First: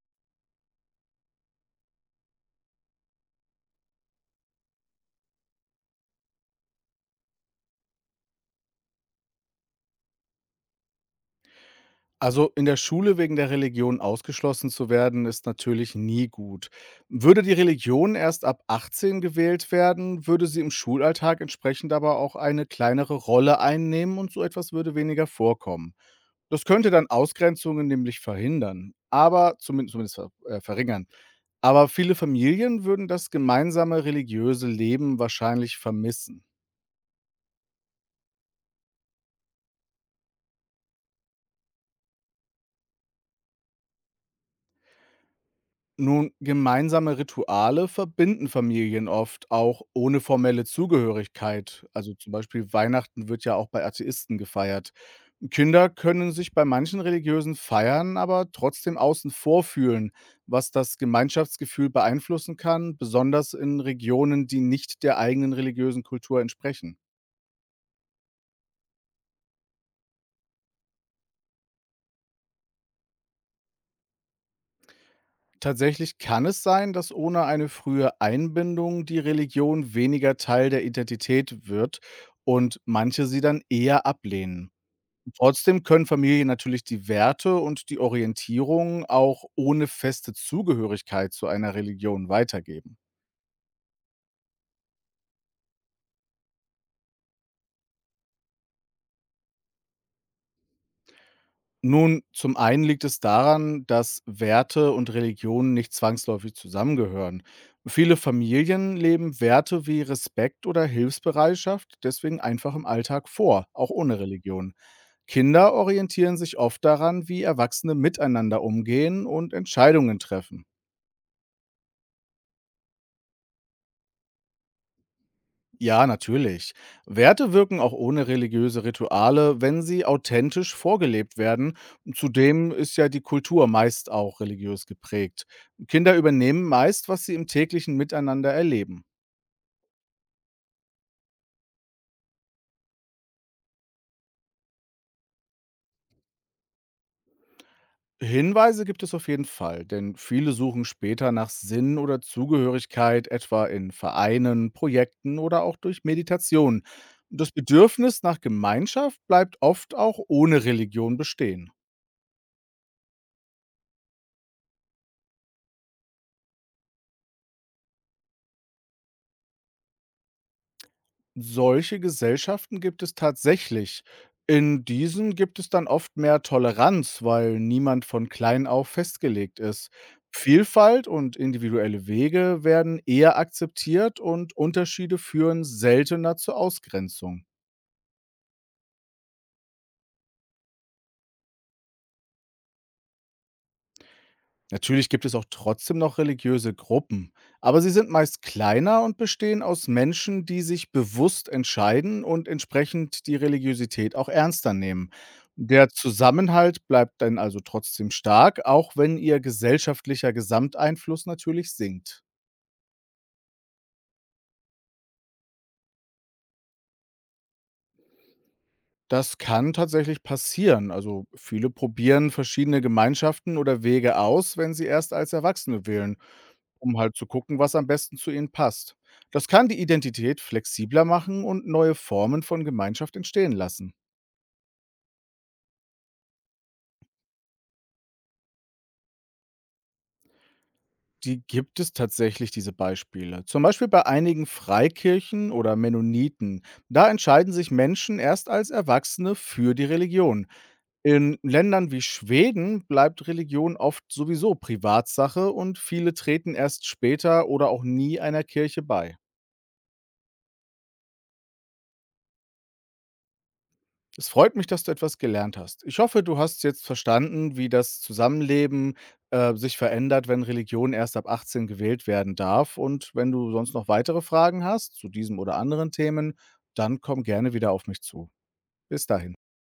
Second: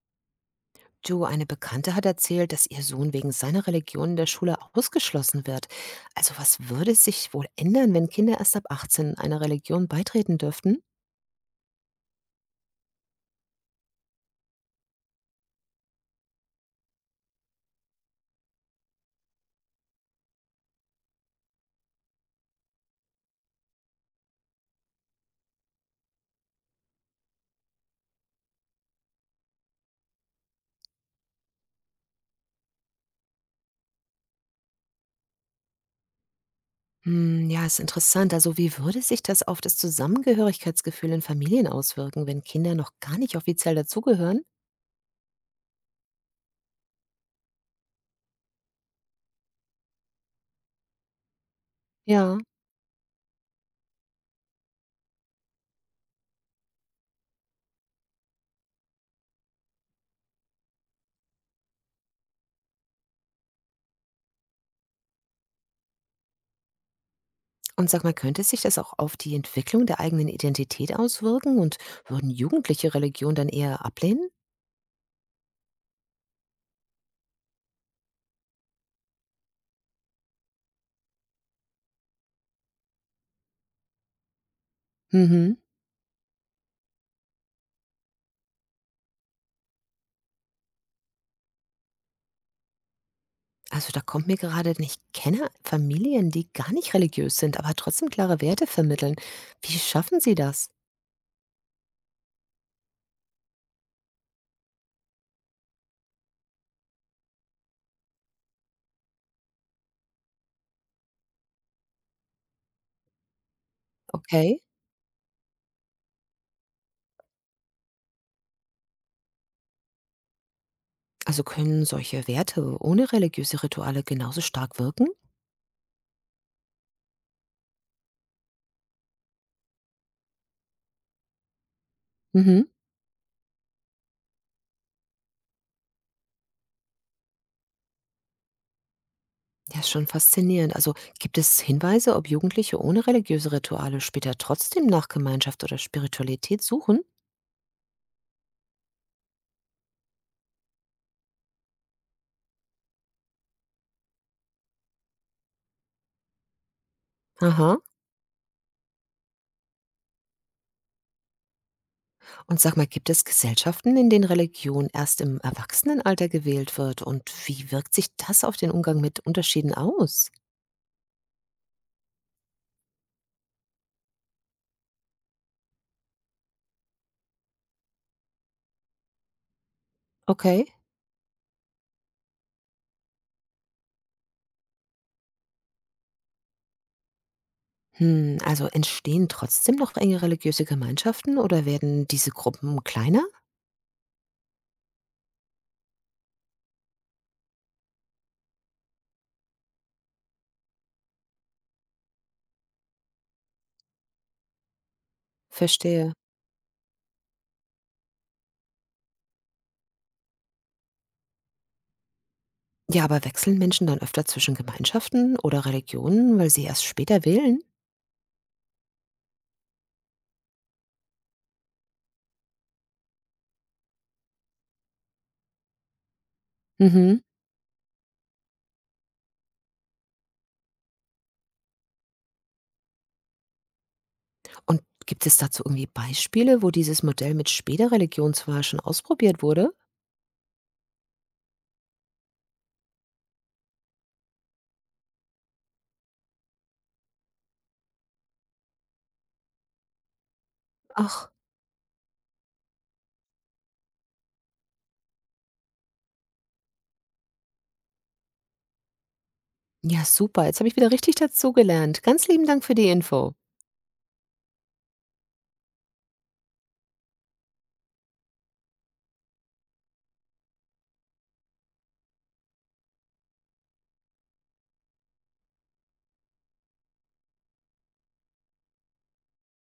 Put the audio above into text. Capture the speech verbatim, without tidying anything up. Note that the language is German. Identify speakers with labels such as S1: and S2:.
S1: Du, eine Bekannte hat erzählt, dass ihr Sohn wegen seiner Religion in der Schule ausgeschlossen wird. Also was würde sich wohl ändern, wenn Kinder erst ab achtzehn einer Religion beitreten dürften?
S2: Also in der Schule wegen der Religion ausgeschlossen zu werden, ist natürlich nie gut. Würde die Religion erst ab achtzehn gewählt werden, würde sie im Schulalltag entsprechend aber auch eine kleinere Rolle einnehmen und so etwas würde weniger vorkommen. Das könnte dann Ausgrenzungen nämlich verhindern, aber zumindest, zumindest ver äh, verringern. Aber viele Familien würden das gemeinsame religiöse Leben wahrscheinlich vermissen.
S1: Hm, ja, ist interessant. Also wie würde sich das auf das Zusammengehörigkeitsgefühl in Familien auswirken, wenn Kinder noch gar nicht offiziell dazugehören?
S2: Nun, gemeinsame Rituale verbinden Familien oft auch ohne formelle Zugehörigkeit. Also zum
S1: Ja.
S2: Beispiel Weihnachten wird ja auch bei Atheisten gefeiert. Kinder können sich bei manchen religiösen Feiern aber trotzdem außen vor fühlen, was das Gemeinschaftsgefühl beeinflussen kann, besonders in Regionen, die nicht der eigenen religiösen Kultur entsprechen.
S1: Und sag mal, könnte sich das auch auf die Entwicklung der eigenen Identität auswirken und würden Jugendliche Religion dann eher ablehnen?
S2: Tatsächlich kann es sein, dass ohne eine frühe Einbindung die Religion weniger Teil der Identität wird und manche sie dann eher ablehnen.
S1: Mhm.
S2: Trotzdem können Familien natürlich die Werte und die Orientierung auch ohne feste Zugehörigkeit zu einer Religion weitergeben.
S1: Also da kommt mir gerade, denn ich kenne Familien, die gar nicht religiös sind, aber trotzdem klare Werte vermitteln. Wie schaffen sie das?
S2: Nun, zum einen liegt es daran, dass Werte und Religionen nicht zwangsläufig zusammengehören. Viele Familien leben Werte wie Respekt oder Hilfsbereitschaft deswegen einfach im Alltag vor, auch ohne
S1: Okay.
S2: Religion. Kinder orientieren sich oft daran, wie Erwachsene miteinander umgehen und Entscheidungen treffen.
S1: Also können solche Werte ohne religiöse Rituale genauso stark wirken?
S2: Ja, natürlich. Werte wirken auch ohne religiöse Rituale, wenn sie authentisch vorgelebt werden.
S1: Mhm.
S2: Zudem ist ja die Kultur meist auch religiös geprägt. Kinder übernehmen meist, was sie im täglichen Miteinander erleben.
S1: Ja, ist schon faszinierend. Also gibt es Hinweise, ob Jugendliche ohne religiöse Rituale später trotzdem nach Gemeinschaft oder Spiritualität suchen?
S2: Hinweise gibt es auf jeden Fall, denn viele suchen später nach Sinn oder Zugehörigkeit, etwa in Vereinen, Projekten oder auch durch Meditation. Das
S1: Aha.
S2: Bedürfnis nach Gemeinschaft bleibt oft auch ohne Religion bestehen.
S1: Und sag mal, gibt es Gesellschaften, in denen Religion erst im Erwachsenenalter gewählt wird? Und wie wirkt sich das auf den Umgang mit Unterschieden aus?
S2: Solche Gesellschaften gibt es tatsächlich. In diesen gibt es dann oft mehr Toleranz, weil niemand von klein auf festgelegt ist.
S1: Okay.
S2: Vielfalt und individuelle Wege werden eher akzeptiert und Unterschiede führen seltener zur Ausgrenzung.
S1: Hm, also entstehen trotzdem noch enge religiöse Gemeinschaften oder werden diese Gruppen kleiner?
S2: Natürlich gibt es auch trotzdem noch religiöse Gruppen, aber sie sind meist kleiner und bestehen aus Menschen, die sich bewusst entscheiden und entsprechend die Religiosität auch ernster nehmen. Der
S1: Verstehe.
S2: Zusammenhalt bleibt dann also trotzdem stark, auch wenn ihr gesellschaftlicher Gesamteinfluss natürlich sinkt.
S1: Ja, aber wechseln Menschen dann öfter zwischen Gemeinschaften oder Religionen, weil sie erst später wählen?
S2: Das kann tatsächlich passieren. Also viele probieren verschiedene Gemeinschaften oder Wege aus, wenn sie erst als Erwachsene wählen, um halt
S1: Mhm.
S2: zu gucken, was am besten zu ihnen passt. Das kann die Identität flexibler machen und neue Formen von Gemeinschaft entstehen lassen.
S1: Und gibt es dazu irgendwie Beispiele, wo dieses Modell mit später Religionswahl schon ausprobiert wurde?
S2: Die gibt es tatsächlich, diese Beispiele. Zum Beispiel bei einigen Freikirchen oder Mennoniten. Da entscheiden sich Menschen erst als Erwachsene für die Religion.
S1: Ach,
S2: In Ländern wie Schweden bleibt Religion oft sowieso Privatsache und viele treten erst später oder auch nie einer Kirche bei.
S1: ja, super. Jetzt habe ich wieder richtig dazugelernt. Ganz lieben Dank für die Info.
S2: Es freut mich, dass du etwas gelernt hast. Ich hoffe, du hast jetzt verstanden, wie das Zusammenleben äh, sich verändert, wenn Religion erst ab achtzehn gewählt werden darf. Und wenn du sonst noch weitere Fragen hast zu diesem oder anderen Themen, dann komm gerne wieder auf mich zu. Bis dahin.